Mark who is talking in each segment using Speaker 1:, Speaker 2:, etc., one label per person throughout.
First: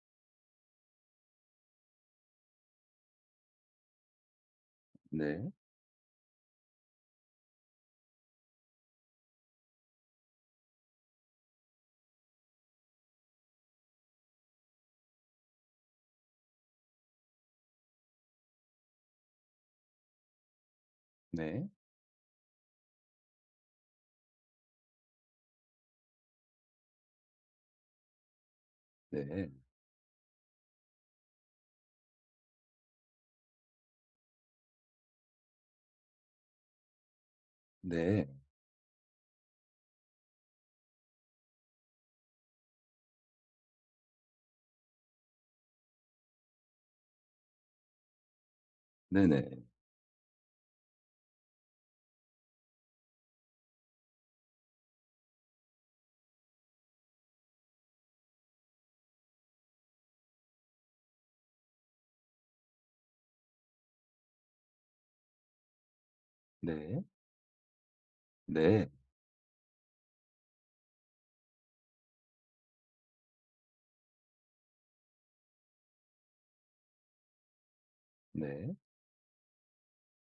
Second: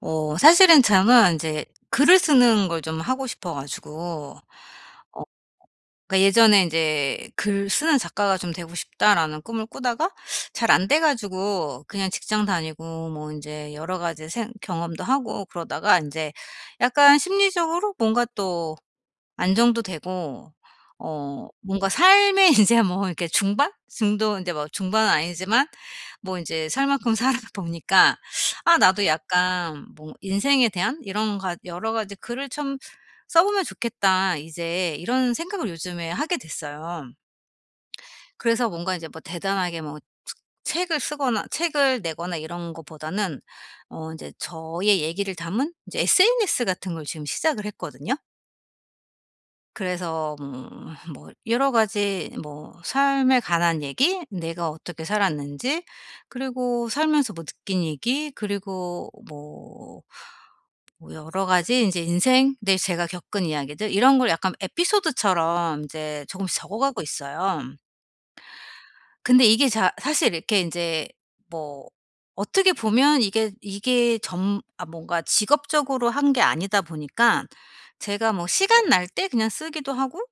Speaker 1: 사실은 저는 이제 글을 쓰는 걸 좀 하고 싶어 가지고, 어
Speaker 2: 네.
Speaker 1: 그러니까 예전에 이제 '글 쓰는 작가가 좀 되고 싶다.'라는 꿈을 꾸다가 잘 안 돼 가지고 그냥 직장 다니고 뭐 이제 여러 가지 생 경험도 하고, 그러다가 이제 약간 심리적으로 뭔가 또 안정도 되고,
Speaker 2: 네.
Speaker 1: 뭔가 삶의 인제 뭐 이렇게 중반? 중도 인제 뭐 중반은 아니지만 뭐 인제 살 만큼 살아 보니까, 아 나도
Speaker 2: 네.
Speaker 1: 약간 뭐 인생에 대한 이런 가 여러 가지 글을 참 써 보면 좋겠다, 이제 이런 생각을 요즘에 하게 됐어요.
Speaker 2: 네.
Speaker 1: 그래서 뭔가 이제 뭐 대단하게 뭐 츠 책을 쓰거나 책을 내거나 이런 것보다는 인제 저의 얘기를 담은 이제 SNS 같은 걸 지금 시작을 했거든요.
Speaker 2: 네 네.
Speaker 1: 그래서 뭐뭐 여러 가지 뭐 삶에 관한 얘기, 내가 어떻게 살았는지, 그리고 살면서 뭐 느낀 얘기, 그리고 뭐 여러 가지 인제 인생 내 제가 겪은 이야기들 이런 걸 약간 에피소드처럼 이제 조금씩 적어 가고
Speaker 2: 네.
Speaker 1: 있어요.
Speaker 2: 네. 네.
Speaker 1: 근데 이게 자 사실 이렇게 이제 뭐, 어떻게 보면 이게 점 아 뭔가 직업적으로 한 게 아니다 보니까 제가 뭐
Speaker 2: 네.
Speaker 1: 시간 날 때 그냥 쓰기도 하고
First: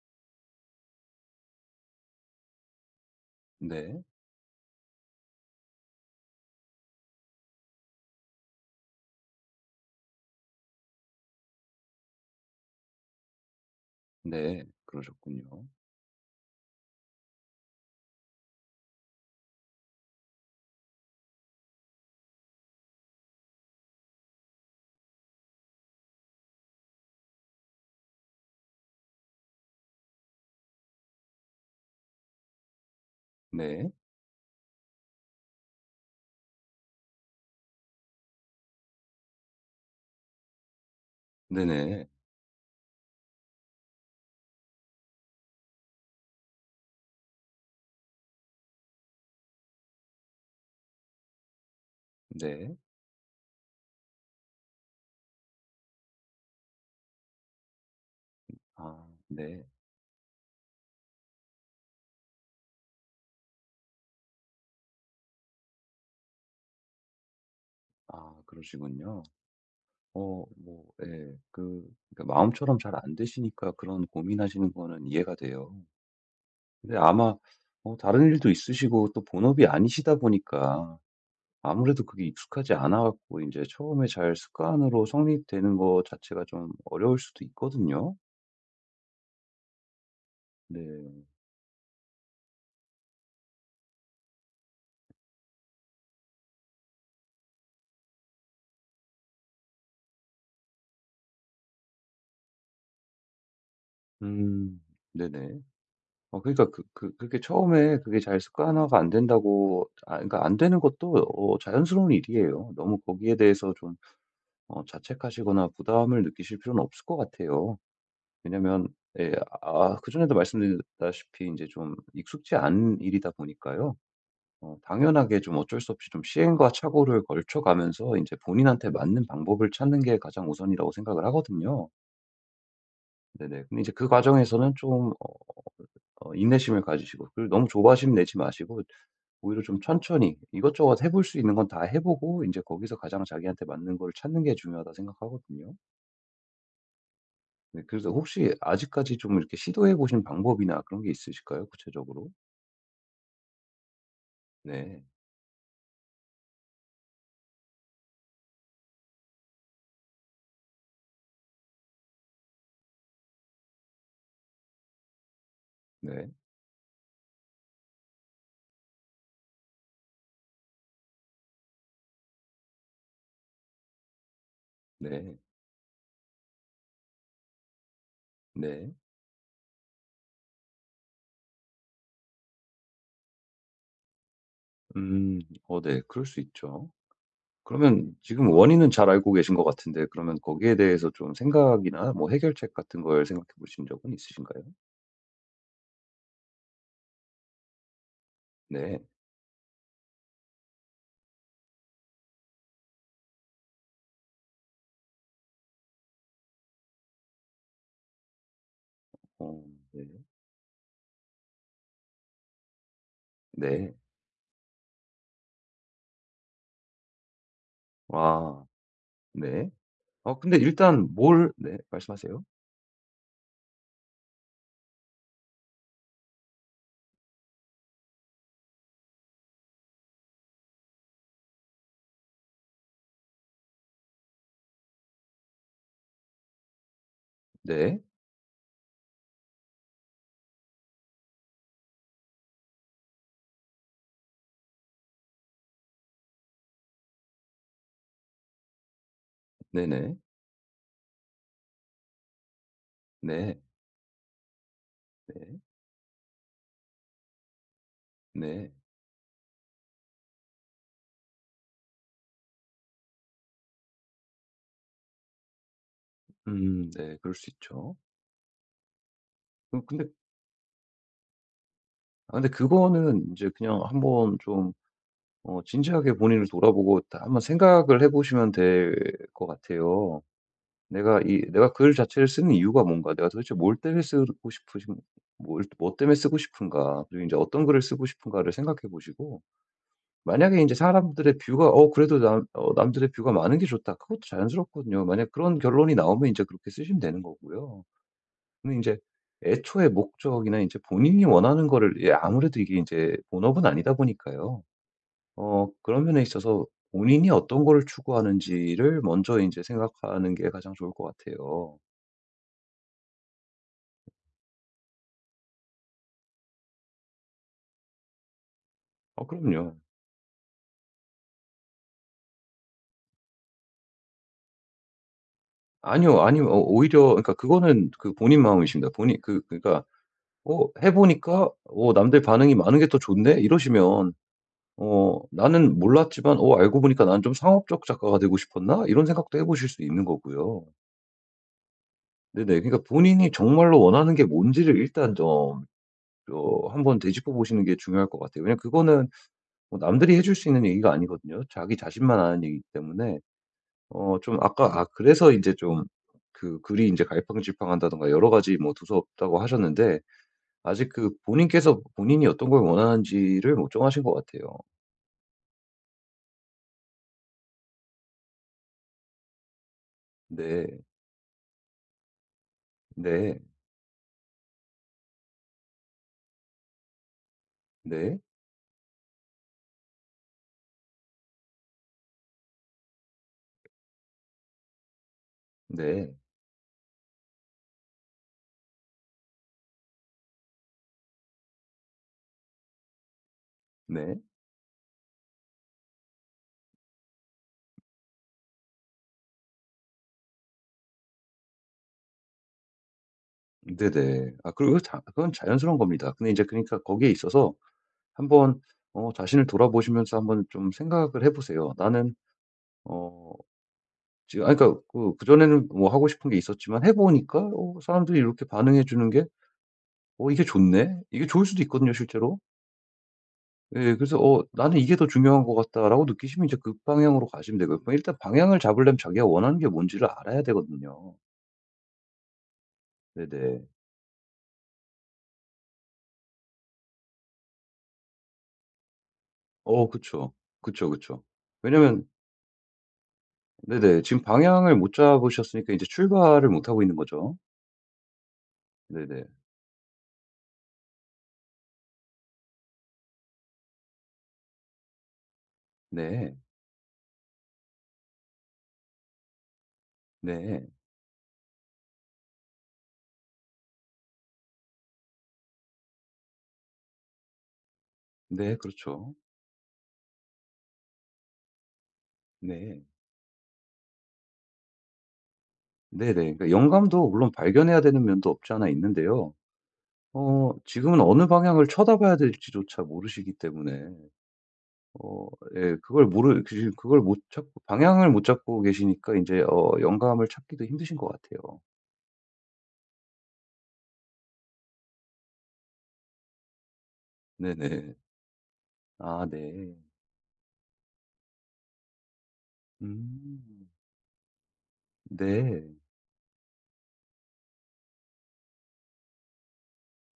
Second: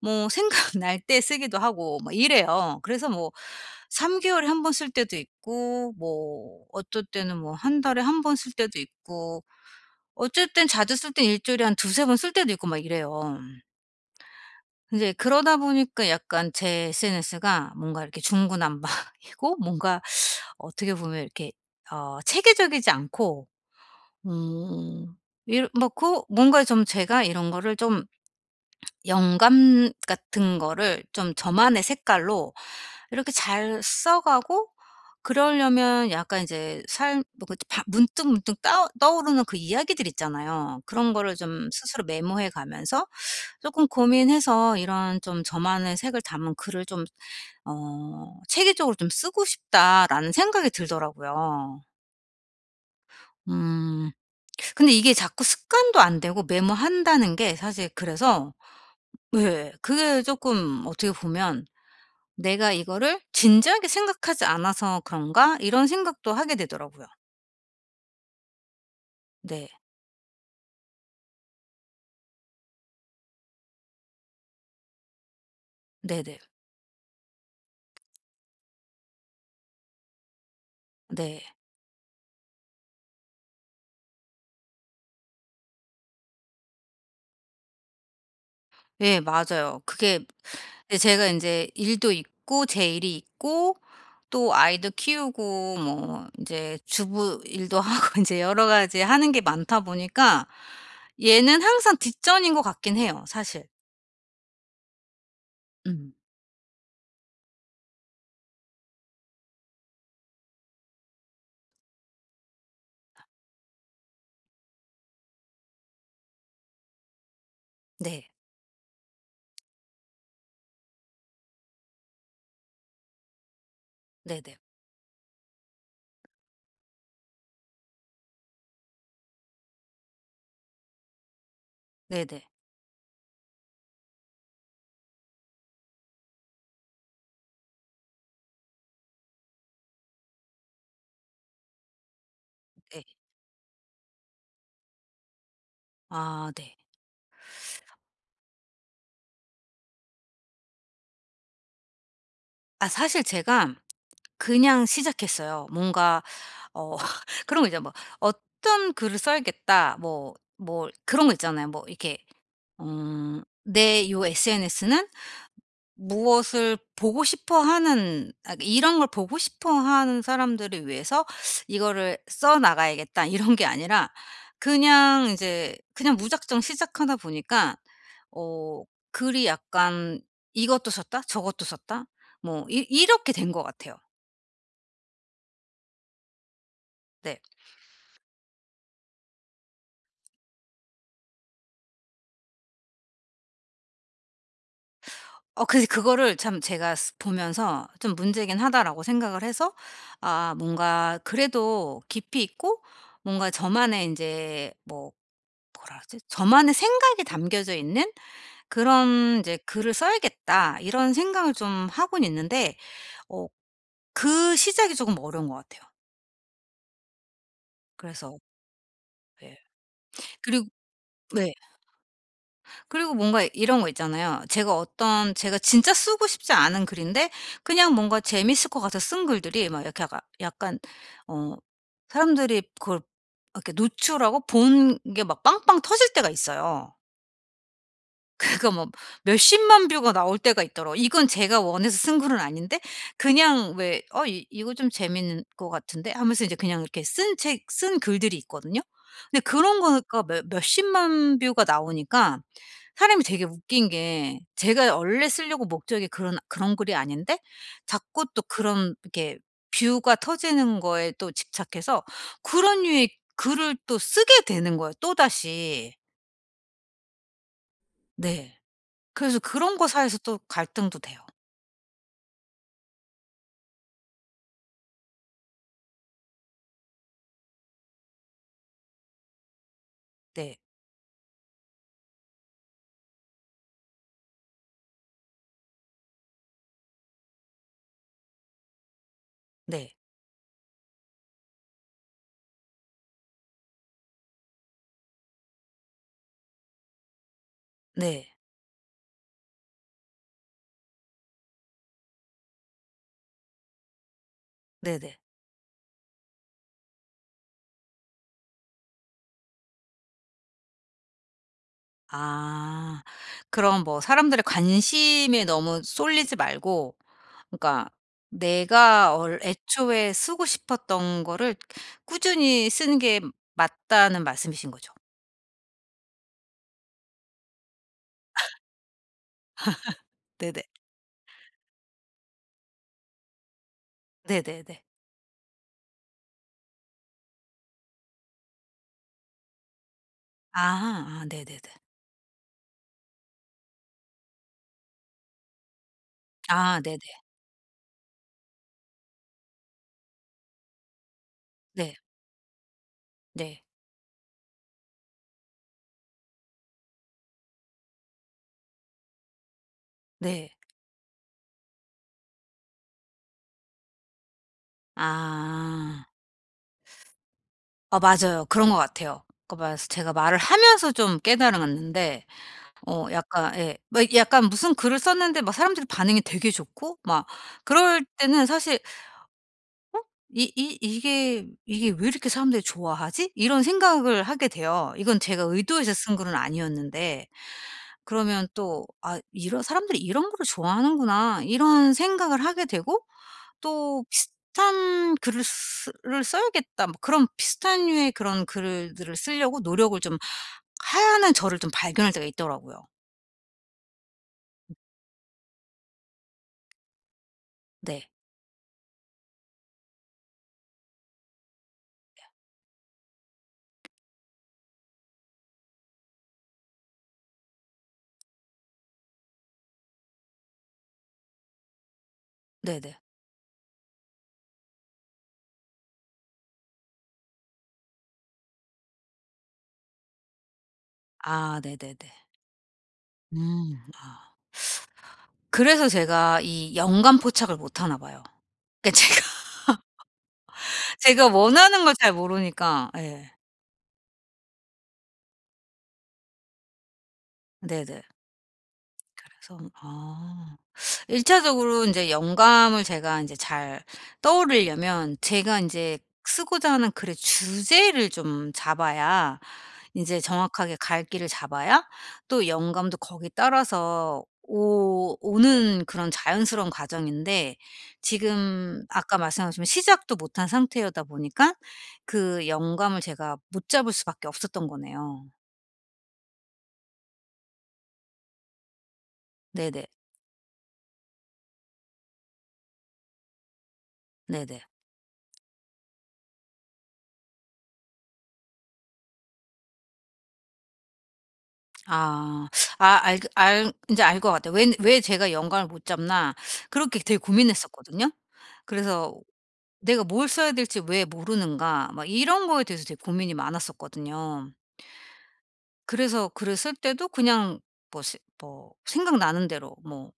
Speaker 1: 뭐 생각 날 때 쓰기도 하고 뭐 이래요. 그래서 뭐
Speaker 2: 네.
Speaker 1: 3개월 개월에 한 번 쓸 때도 있고 뭐 어떨 때는 뭐 한 달에 한 번 쓸 때도 있고 어쩔 때는 자주 쓸 땐 일 주일에 한 두세 번 쓸 때도 있고 막 이래요.
Speaker 2: 네,
Speaker 1: 이제 그러다
Speaker 2: 그러셨군요.
Speaker 1: 보니까 약간 제 SNS가 뭔가 이렇게 중구난방이고 뭔가, 어떻게 보면 이렇게 체계적이지 않고, 음 이런 뭐 그 뭔가 좀 제가 이런 거를 좀 영감 같은 거를 좀 저만의 색깔로 이렇게 잘
Speaker 2: 네.
Speaker 1: 써 가고, 그러려면 약간 이제 삶 뭐 그 바 문득문득 떠오르는 그 이야기들 있잖아요. 그런 거를 좀
Speaker 2: 네네.
Speaker 1: 스스로
Speaker 2: 네.
Speaker 1: 메모해 가면서 조금 고민해서 이런 좀 저만의 색을 담은 글을 좀 '체계적으로 좀 쓰고 싶다.'라는 생각이 들더라고요.
Speaker 2: 네,
Speaker 1: 음. 근데 이게 자꾸 습관도 안 되고 메모한다는 게 사실, 그래서
Speaker 2: 아 네.
Speaker 1: 예, 그게 조금 어떻게 보면 '내가 이거를 진지하게 생각하지 않아서 그런가?' 이런 생각도 하게 되더라고요.
Speaker 2: 아 그러시군요.
Speaker 1: 네.
Speaker 2: 예. 그러니까 마음처럼 잘 안 되시니까 그런 고민하시는 거는 이해가 돼요.
Speaker 1: 네네.
Speaker 2: 근데 아마 다른 일도 있으시고 또 본업이 아니시다 보니까
Speaker 1: 네.
Speaker 2: 아무래도 그게 익숙하지 않아 갖고 이제 처음에 잘 습관으로 성립되는 거 자체가 좀 어려울 수도 있거든요.
Speaker 1: 예, 맞아요. 그게, 네,
Speaker 2: 네.
Speaker 1: 제가 이제 일도 있고 제 일이 있고, 또 아이도 키우고 뭐 이제 주부 일도 하고 이제 여러 가지 하는 게 많다 보니까 얘는 항상 뒷전인 것 같긴 해요 사실.
Speaker 2: 음. 네네.
Speaker 1: 음.
Speaker 2: 그렇게 처음에 그게 잘 습관화가 안 된다고 그러니까 안 되는 것도 자연스러운 일이에요. 너무 거기에 대해서 좀 자책하시거나 부담을 느끼실 필요는 없을 것 같아요.
Speaker 1: 네.
Speaker 2: 왜냐면 예 아 그전에도 말씀드렸다시피 이제 좀 익숙지 않은 일이다 보니까요.
Speaker 1: 네 네.
Speaker 2: 당연하게 좀 어쩔 수 없이 좀 시행과 착오를 걸쳐 가면서 이제 본인한테 맞는 방법을 찾는 게 가장 우선이라고 생각을 하거든요.
Speaker 1: 네네. 네.
Speaker 2: 네네. 근데 이제 그 과정에서는 좀 인내심을 가지시고 그리고 너무 조바심 내지 마시고 오히려 좀 천천히 이것저것 해볼 수 있는 건 다 해 보고 이제 거기서
Speaker 1: 네, 네.
Speaker 2: 가장 자기한테 맞는 걸 찾는 게 중요하다 생각하거든요.
Speaker 1: 아 네.
Speaker 2: 네 그래서 혹시 아직까지 좀 이렇게 시도해 보신 방법이나 그런 게 있으실까요? 구체적으로?
Speaker 1: 아, 사실 제가 그냥
Speaker 2: 네.
Speaker 1: 시작했어요. 뭔가 어 그런 거 있잖아요. 뭐 '어떤 글을 써야겠다.' 뭐 그런 거 있잖아요. 뭐 이렇게, '내 요 SNS는
Speaker 2: 네.
Speaker 1: 무엇을 보고 싶어 하는, 아 이런 걸 보고 싶어 하는 사람들을 위해서 이거를 써 나가야겠다.' 이런 게 아니라 그냥
Speaker 2: 네.
Speaker 1: 이제 그냥 무작정 시작하다 보니까 어
Speaker 2: 네.
Speaker 1: 글이 약간 이것도 썼다 저것도 썼다 뭐 이 이렇게 된 것 같아요.
Speaker 2: 음. 어 네. 그럴 수 있죠.
Speaker 1: 네.
Speaker 2: 그러면 지금 원인은 잘 알고 계신 것 같은데 그러면 거기에 대해서 좀 생각이나 뭐 해결책 같은 걸 생각해 보신 적은 있으신가요?
Speaker 1: 어근 그거를 참 제가 쓰 보면서 '좀 문제긴
Speaker 2: 네.
Speaker 1: 하다.'라고 생각을 해서, 아 뭔가 그래도 깊이 있고 뭔가 저만의 이제뭐 뭐라 그러지? 저만의 생각이 담겨져 있는 그런 이제
Speaker 2: 어
Speaker 1: '글을
Speaker 2: 네.
Speaker 1: 써야겠다.' 이런 생각을 좀 하고는 있는데 어
Speaker 2: 네.
Speaker 1: 그 시작이 조금 어려운 것 같아요. 그래서
Speaker 2: 와
Speaker 1: 네.
Speaker 2: 네. 어 근데
Speaker 1: 그리고
Speaker 2: 일단 뭘
Speaker 1: 네.
Speaker 2: 네 말씀하세요.
Speaker 1: 그리고 뭔가 이런 거 있잖아요. 제가 어떤 제가 진짜 쓰고 싶지 않은 글인데 그냥 뭔가 재밌을 것 같아서 쓴 글들이 막 이렇게 약간 어 사람들이 그걸 이렇게 노출하고 본 게 막 빵빵 터질 때가 있어요.
Speaker 2: 네.
Speaker 1: 그거 뭐 몇십만 뷰가 나올 때가 있더라고, 이건 제가 원해서 쓴 글은 아닌데 그냥 왜 '어 이 이거 좀 재밌는 것 같은데.' 하면서 이제 그냥 이렇게 쓴 책 쓴 글들이 있거든요. 근데 그런
Speaker 2: 네네.
Speaker 1: 거가 몇 몇십만 뷰가 나오니까 사람이 되게
Speaker 2: 네.
Speaker 1: 웃긴 게 제가 원래
Speaker 2: 네.
Speaker 1: 쓰려고 목적이 그런 글이 아닌데 자꾸 또
Speaker 2: 네.
Speaker 1: 그런 이렇게 뷰가 터지는 거에 또 집착해서 그런 류의 글을 또 쓰게 되는 거예요, 또다시.
Speaker 2: 네. 그럴 수 있죠.
Speaker 1: 네. 그래서 그런
Speaker 2: 그
Speaker 1: 거
Speaker 2: 근데
Speaker 1: 사이에서 또 갈등도 돼요.
Speaker 2: 근데 그거는 이제 그냥 한번 좀 진지하게 본인을 돌아보고 다 한번 생각을 해 보시면 될 것 같아요.
Speaker 1: 네.
Speaker 2: 내가 글 자체를 쓰는 이유가 뭔가? 내가 도대체 뭘 때문에 쓰고 싶으신 뭘 뭐 때문에 쓰고 싶은가? 그리고 이제 어떤 글을 쓰고 싶은가?'를 생각해 보시고
Speaker 1: 네.
Speaker 2: 만약에 이제 사람들의 뷰가 어 그래도 남 어 '남들의 뷰가 많은 게 좋다.' 그것도 자연스럽거든요. 만약 그런 결론이 나오면 이제 그렇게 쓰시면 되는 거고요.
Speaker 1: 네.
Speaker 2: 근데 이제 애초에 목적이나 이제 본인이 원하는 거를 예 아무래도 이게 이제 본업은 아니다 보니까요.
Speaker 1: 네네.
Speaker 2: 그런 면에 있어서 본인이 어떤 거를 추구하는지를 먼저 이제 생각하는 게 가장 좋을 것 같아요.
Speaker 1: 아. 그럼 뭐 사람들의 관심에 너무 쏠리지 말고, 그러니까 내가
Speaker 2: 아
Speaker 1: 얼
Speaker 2: 그럼요.
Speaker 1: 애초에 쓰고 싶었던 거를 꾸준히 쓰는 게 맞다는 말씀이신 거죠?
Speaker 2: 아니요, 아니요. 오히려 그러니까 그거는 본인 마음이십니다. 본인 그 그러니까
Speaker 1: 네네.
Speaker 2: 어 해 보니까 '어 남들 반응이 많은 게 더 좋네.' 이러시면
Speaker 1: 네네네.
Speaker 2: 나는 몰랐지만 '어 알고 보니까 나는 좀 상업적 작가가 되고 싶었나?' 이런 생각도 해 보실 수 있는
Speaker 1: 아.
Speaker 2: 거고요.
Speaker 1: 아 네네네.
Speaker 2: 네네. 그러니까 본인이 정말로 원하는 게 뭔지를 일단 좀
Speaker 1: 아 네네.
Speaker 2: 한번 되짚어 보시는 게 중요할 것 같아요. 왜냐면 그거는 뭐 남들이 해줄 수 있는 얘기가 아니거든요. 자기
Speaker 1: 네. 네.
Speaker 2: 자신만 아는 얘기이기 때문에
Speaker 1: 네.
Speaker 2: 어 좀 아까 아 그래서 이제 좀 글이 이제 갈팡질팡한다든가 여러 가지 뭐 두서없다고 하셨는데
Speaker 1: 네.
Speaker 2: 아직 그 본인께서 본인이 어떤 걸 원하는지를 못 정하신 것 같아요.
Speaker 1: 아. 맞아요. 그런 것 같아요. 그러니까 말스 제가 말을
Speaker 2: 네.
Speaker 1: 하면서 좀 깨달았는데
Speaker 2: 네.
Speaker 1: 약간, 예. 막 약간 무슨 글을 썼는데 막 사람들이 반응이 되게 좋고 막 그럴
Speaker 2: 네.
Speaker 1: 때는 사실 '이 이 이게 이게 왜 이렇게 사람들이 좋아하지?' 이런 생각을 하게 돼요. 이건 제가 의도해서
Speaker 2: 네.
Speaker 1: 쓴 글은 아니었는데, 그러면 또 '아 이런 사람들이 이런 거를 좋아하는구나.' 이런 생각을 하게 되고, 또
Speaker 2: 네.
Speaker 1: '비슷한 글을 쓰 를 써야겠다.' 뭐 그런 비슷한 류의 그런 글들을 쓰려고 노력을 좀 하는 저를 좀 발견할 때가 있더라고요.
Speaker 2: 네네. 아 그리고 그 자 그건 자연스러운 겁니다. 근데 이제 그러니까 거기에 있어서
Speaker 1: 네.
Speaker 2: 한번 자신을 돌아보시면서 한번 좀 생각을 해 보세요. '나는 어 지금' 그러니까 그 그전에는 뭐 하고 싶은 게 있었지만 해 보니까 어 사람들이 이렇게 반응해 주는 게 '어 이게 좋네.' 이게 좋을 수도 있거든요 실제로.
Speaker 1: 네네.
Speaker 2: 예. 그래서 '어 나는 이게 더 중요한 것 같다.'라고 느끼시면 이제 그 방향으로 가시면 되고요. 뭐 일단 방향을 잡으려면 자기가 원하는 게 뭔지를 알아야 되거든요.
Speaker 1: 아 네네네.
Speaker 2: 네네.
Speaker 1: 음. 아. 그래서 제가 이 연간 포착을 못 하나 봐요. 그러니까 제가
Speaker 2: 그쵸. 그쵸, 그쵸.
Speaker 1: 제가 원하는 걸
Speaker 2: 왜냐면
Speaker 1: 잘 모르니까 예.
Speaker 2: 네네. 지금 방향을 못 잡으셨으니까 이제 출발을 못 하고 있는 거죠.
Speaker 1: 네네.
Speaker 2: 네네.
Speaker 1: 그래서 1차적으로 인제 영감을 제가 인제 잘 떠오르려면 제가 인제
Speaker 2: 네.
Speaker 1: 쓰고자 하는 글의 주제를 좀 잡아야, 인제
Speaker 2: 네.
Speaker 1: 정확하게 갈 길을 잡아야 또 영감도 거기에 따라서 오 오는, 그런 자연스러운 과정인데
Speaker 2: 네.
Speaker 1: 지금
Speaker 2: 그렇죠.
Speaker 1: 아까 말씀하신 시작도 못한 상태여다 보니까 그
Speaker 2: 네.
Speaker 1: 영감을 제가 못 잡을 수밖에 없었던 거네요.
Speaker 2: 네네. 그러니까 영감도 물론 발견해야 되는 면도 없지 않아 있는데요.
Speaker 1: 네네.
Speaker 2: 지금은 어느 방향을 쳐다봐야 될지조차 모르시기 때문에
Speaker 1: 네네.
Speaker 2: 어 예 그걸 모르 그 지금 그걸 못 찾고 방향을 못 잡고 계시니까 이제 영감을 찾기도 힘드신 것 같아요.
Speaker 1: 아. 아 알 그 알이제 알 것 같아요. 왜 제가 영감을 못 잡나 그렇게 되게
Speaker 2: 네네.
Speaker 1: 고민했었거든요. 그래서
Speaker 2: 아 네.
Speaker 1: '내가 뭘 써야 될지 왜 모르는가.' 막 이런 거에 대해서 되게 고민이
Speaker 2: 음.
Speaker 1: 많았었거든요.
Speaker 2: 네.
Speaker 1: 그래서 글을 쓸 때도 그냥 뭐 세 뭐 생각나는 대로 뭐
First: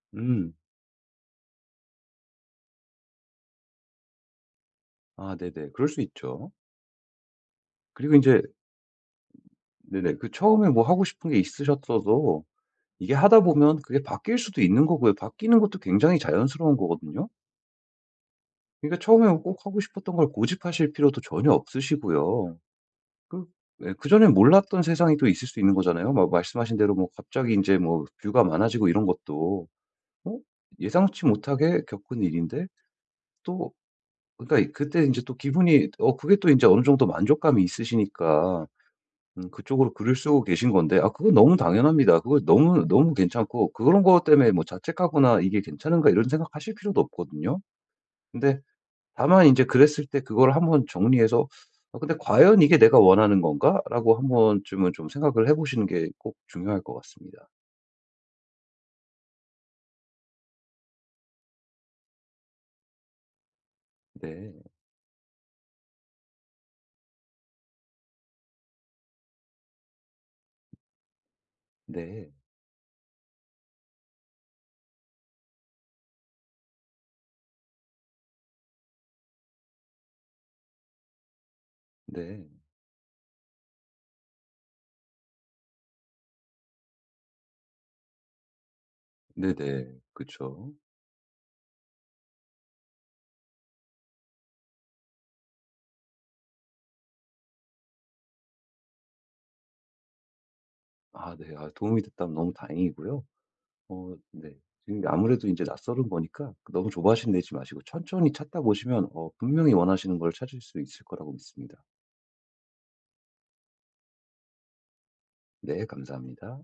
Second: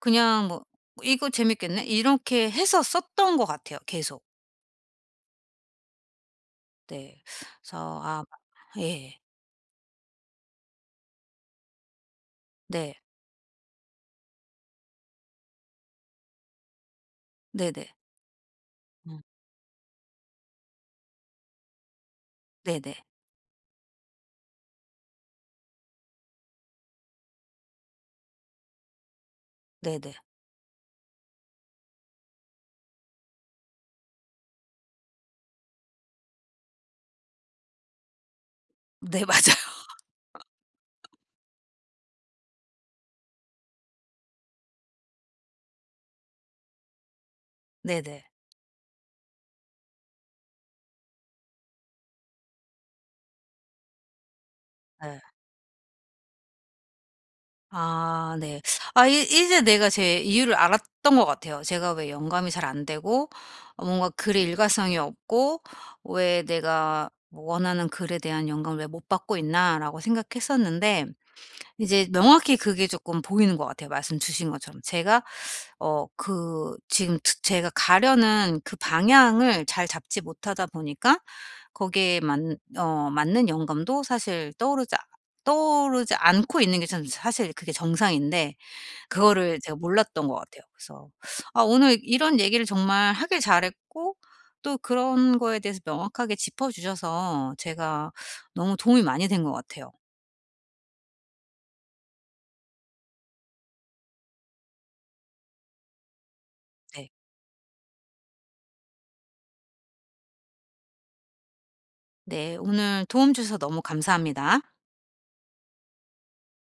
Speaker 1: 그냥
Speaker 2: 음.
Speaker 1: 뭐 '이거 재밌겠네.' 이렇게 해서 썼던 것 같아요, 계속.
Speaker 2: 아 네네. 그럴 수 있죠.
Speaker 1: 네. 그래서
Speaker 2: 그리고 이
Speaker 1: 아,
Speaker 2: 제
Speaker 1: 예.
Speaker 2: 네네. 처음에 뭐 하고 싶은 게 있으셨어도
Speaker 1: 네.
Speaker 2: 이게 하다 보면 그게 바뀔 수도 있는 거고요. 바뀌는 것도 굉장히 자연스러운 거거든요.
Speaker 1: 네네.
Speaker 2: 그러니까
Speaker 1: 음.
Speaker 2: 처음에 꼭 하고 싶었던 걸 고집하실 필요도 전혀 없으시고요.
Speaker 1: 네네.
Speaker 2: 그 예 그전엔 몰랐던 세상이 또 있을 수 있는 거잖아요. 막 말씀하신 대로 뭐 갑자기 이제 뭐 뷰가 많아지고 이런 것도
Speaker 1: 네네.
Speaker 2: 어 예상치 못하게 겪은 일인데 또 그러니까 그때 이제 또 기분이 그게 또 이제 어느 정도 만족감이 있으시니까
Speaker 1: 네, 맞아요.
Speaker 2: 그쪽으로 글을 쓰고 계신 건데 아 그건 너무 당연합니다. 그거 너무 너무 괜찮고 그런 거 때문에 뭐 자책하거나 '이게 괜찮은가?' 이런 생각하실 필요도 없거든요.
Speaker 1: 네네.
Speaker 2: 근데 다만 이제 그랬을 때 그걸 한번 정리해서 '아 근데 과연 이게 내가 원하는 건가?'라고 한번쯤은 좀
Speaker 1: 예.
Speaker 2: 생각을 해 보시는 게 꼭 중요할 것 같습니다.
Speaker 1: 아 네. 아 이 이제 내가 제 이유를 알았던 것 같아요. 제가 왜 영감이 잘 안 되고 뭔가 글의
Speaker 2: 네.
Speaker 1: 일관성이 없고, 왜 내가 뭐 원하는 글에 대한 영감을 왜 못 받고 있나라고 생각했었는데, 이제
Speaker 2: 네.
Speaker 1: 명확히 그게 조금 보이는 것 같아요 말씀 주신 것처럼. 제가 그 지금 드 제가 가려는 그 방향을 잘 잡지 못하다 보니까 거기에 맞
Speaker 2: 네.
Speaker 1: 어 맞는 영감도 사실 떠오르지 않고 있는 게 참 사실 그게 정상인데 그거를 제가
Speaker 2: 네네.
Speaker 1: 몰랐던 것 같아요.
Speaker 2: 그쵸.
Speaker 1: 그래서 아, 오늘 이런 얘기를 정말 하길 잘했고 또 그런 거에 대해서 명확하게 짚어 주셔서 제가 너무 도움이 많이 된 것 같아요.
Speaker 2: 아 네. 아 도움이 됐다면 너무 다행이고요. 어 네. 지금 아무래도 이제 낯설은 거니까 너무
Speaker 1: 네.
Speaker 2: 조바심 내지 마시고 천천히 찾다 보시면 분명히 원하시는 걸 찾을 수 있을 거라고 믿습니다.
Speaker 1: 네. 오늘 도움 주셔서 너무 감사합니다.
Speaker 2: 네 감사합니다.